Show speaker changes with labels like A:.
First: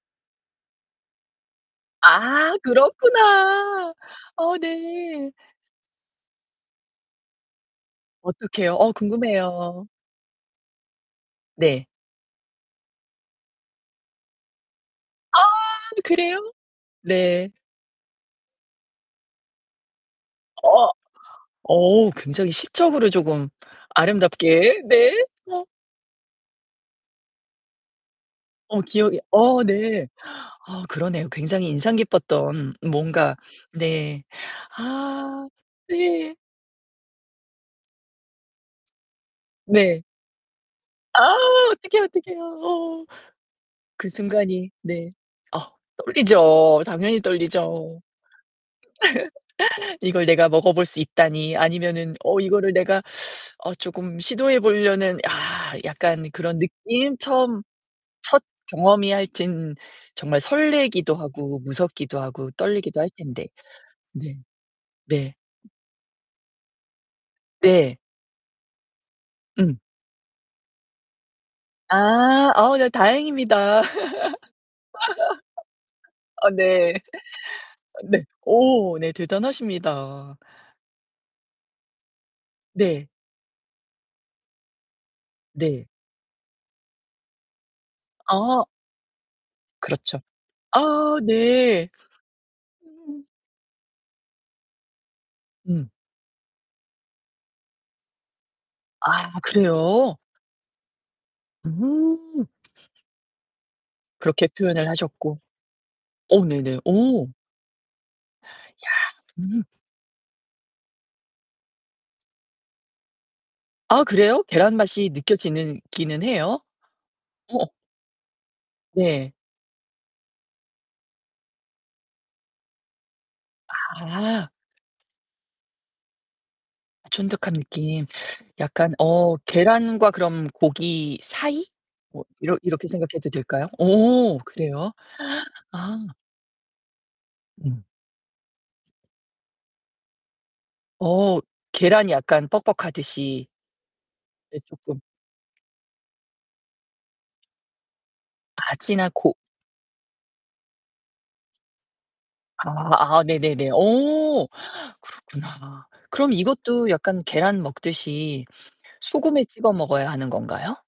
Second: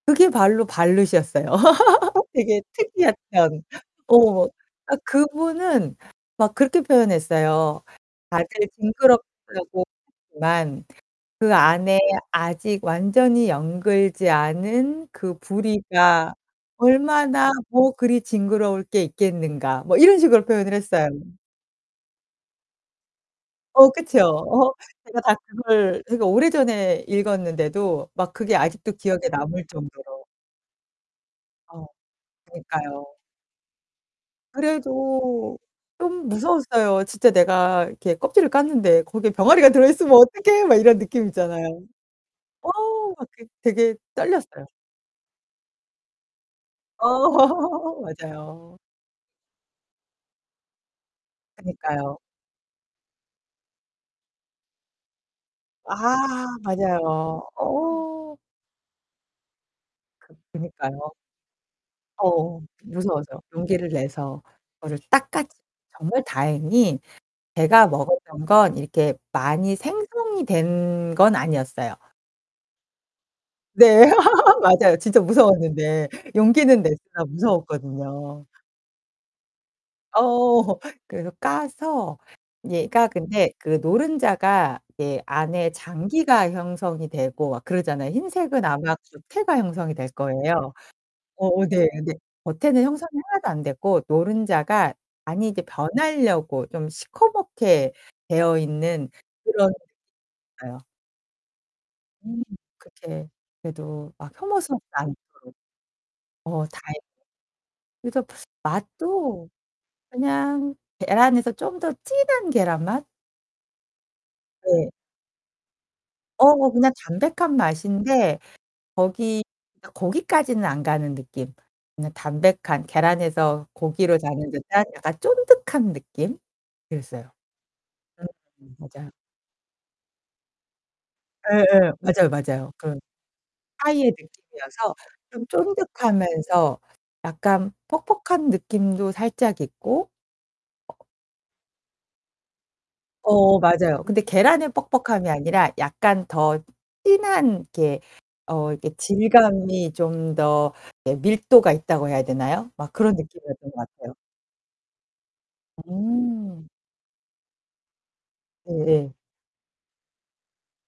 A: 그게 발로 발룻이었어요.
B: 아.
A: 되게 특이했던
B: 그렇구나.
A: 어.
B: 어
A: 아
B: 네.
A: 그분은 막 그렇게 표현했어요. 다들
B: 어떻게 해요? 어 궁금해요.
A: 징그럽다고만 그
B: 네.
A: 안에 아직 완전히 영글지 않은 그
B: 아
A: 부리가
B: 그래요? 네.
A: 얼마나 뭐 그리 징그러울 게 있겠는가.' 뭐 이런 식으로 표현을
B: 어.
A: 했어요.
B: 어오. 굉장히 시적으로 조금
A: 어 그쵸.
B: 아름답게, 네.
A: 제가 다
B: 어.
A: 그걸 되게 오래전에 읽었는데도 막 그게
B: 어
A: 아직도
B: 기억이
A: 기억에
B: 어
A: 남을
B: 네.
A: 정도로.
B: 아 그러네요. 굉장히
A: 어.
B: 인상 깊었던
A: 그니까요.
B: 뭔가. 네. 아.
A: 그래도 좀
B: 네.
A: 무서웠어요. 진짜 내가 이렇게 껍질을 깠는데 거기에 병아리가
B: 네.
A: 들어있으면 어떡해? 막 이런
B: 아.
A: 느낌 있잖아요.
B: 어떡해, 어떡해요.
A: 어
B: 어.
A: 막 그 되게
B: 그
A: 떨렸어요.
B: 순간이 네. 아. 떨리죠, 당연히 떨리죠.
A: 어. 맞아요.
B: 이걸 내가 먹어볼 수 있다니. 아니면은
A: 그니까요.
B: 어 이거를 내가 어 조금 시도해 보려는 아 약간
A: 아.
B: 그런 느낌?
A: 맞아요.
B: 처음
A: 어.
B: 첫 경험이 하여튼
A: 그
B: 정말
A: 그니까요.
B: 설레기도 하고, 무섭기도 하고,
A: 어.
B: 떨리기도 할
A: 무서워서
B: 텐데.
A: 용기를
B: 네.
A: 내서 그거를 딱
B: 네.
A: 까지 정말 다행히 제가
B: 네.
A: 먹었던 건 이렇게 많이
B: 음.
A: 생성이 된 건 아니었어요.
B: 아. 어 네 다행입니다.
A: 네 맞아요. 진짜 무서웠는데
B: 아
A: 용기는
B: 네.
A: 냈으나
B: 네.
A: 무서웠거든요.
B: 오. 대단하십니다.
A: 어. 그래서 까서 얘가
B: 네.
A: 근데 그 노른자가 예 안에
B: 네.
A: 장기가 형성이 되고 막 그러잖아요.
B: 아.
A: 흰색은 아마 겉에가 형성이 될
B: 그렇죠.
A: 거예요.
B: 아
A: 어어
B: 네.
A: 네네. 겉에는 형성이 하나도 안되고 노른자가 안이 이제
B: 음.
A: 변하려고 좀 시커멓게 되어있는
B: 아
A: 그런
B: 그래요?
A: 상태였어요. 음
B: 음.
A: 그렇게 그래도 막
B: 그렇게
A: 혐오스럽지
B: 표현을
A: 않죠.
B: 하셨고. 어
A: 어
B: 네네.
A: 다행
B: 어.
A: 그래서
B: 야
A: 맛도
B: 음.
A: 그냥 계란에서 좀 더 진한 계란 맛?
B: 아 그래요? 계란
A: 네.
B: 맛이 느껴지는 기는 해요.
A: 어. 그냥 담백한
B: 어.
A: 맛인데
B: 네.
A: 거기 거기까지는 안 가는 느낌. 그냥 담백한 계란에서 고기로
B: 아.
A: 가는 듯한 약간 쫀득한 느낌? 그랬어요.
B: 쫀득한 느낌.
A: 음
B: 약간
A: 맞아요.
B: 어 계란과 그럼 고기 사이?
A: 예예.
B: 뭐
A: 맞아요,
B: 이러
A: 맞아요.
B: 이렇게
A: 그
B: 생각해도 될까요?
A: 사이의
B: 오 그래요?
A: 느낌이어서 좀
B: 아.
A: 쫀득하면서 약간
B: 음.
A: 퍽퍽한 느낌도 살짝 있고.
B: 어. 계란이 약간 뻑뻑하듯이.
A: 어. 맞아요. 근데
B: 예
A: 계란의
B: 조금.
A: 뻑뻑함이 아니라 약간 더 진한 이렇게 어
B: 아
A: 이렇게
B: 찐한 코
A: 질감이 좀 더 예 밀도가 있다고 해야 되나요? 막 그런
B: 아 아 네네네.
A: 느낌이었던 것 같아요.
B: 어 그렇구나. 그럼
A: 음.
B: 이것도 약간 계란 먹듯이
A: 예예.
B: 소금에 찍어 먹어야 하는 건가요?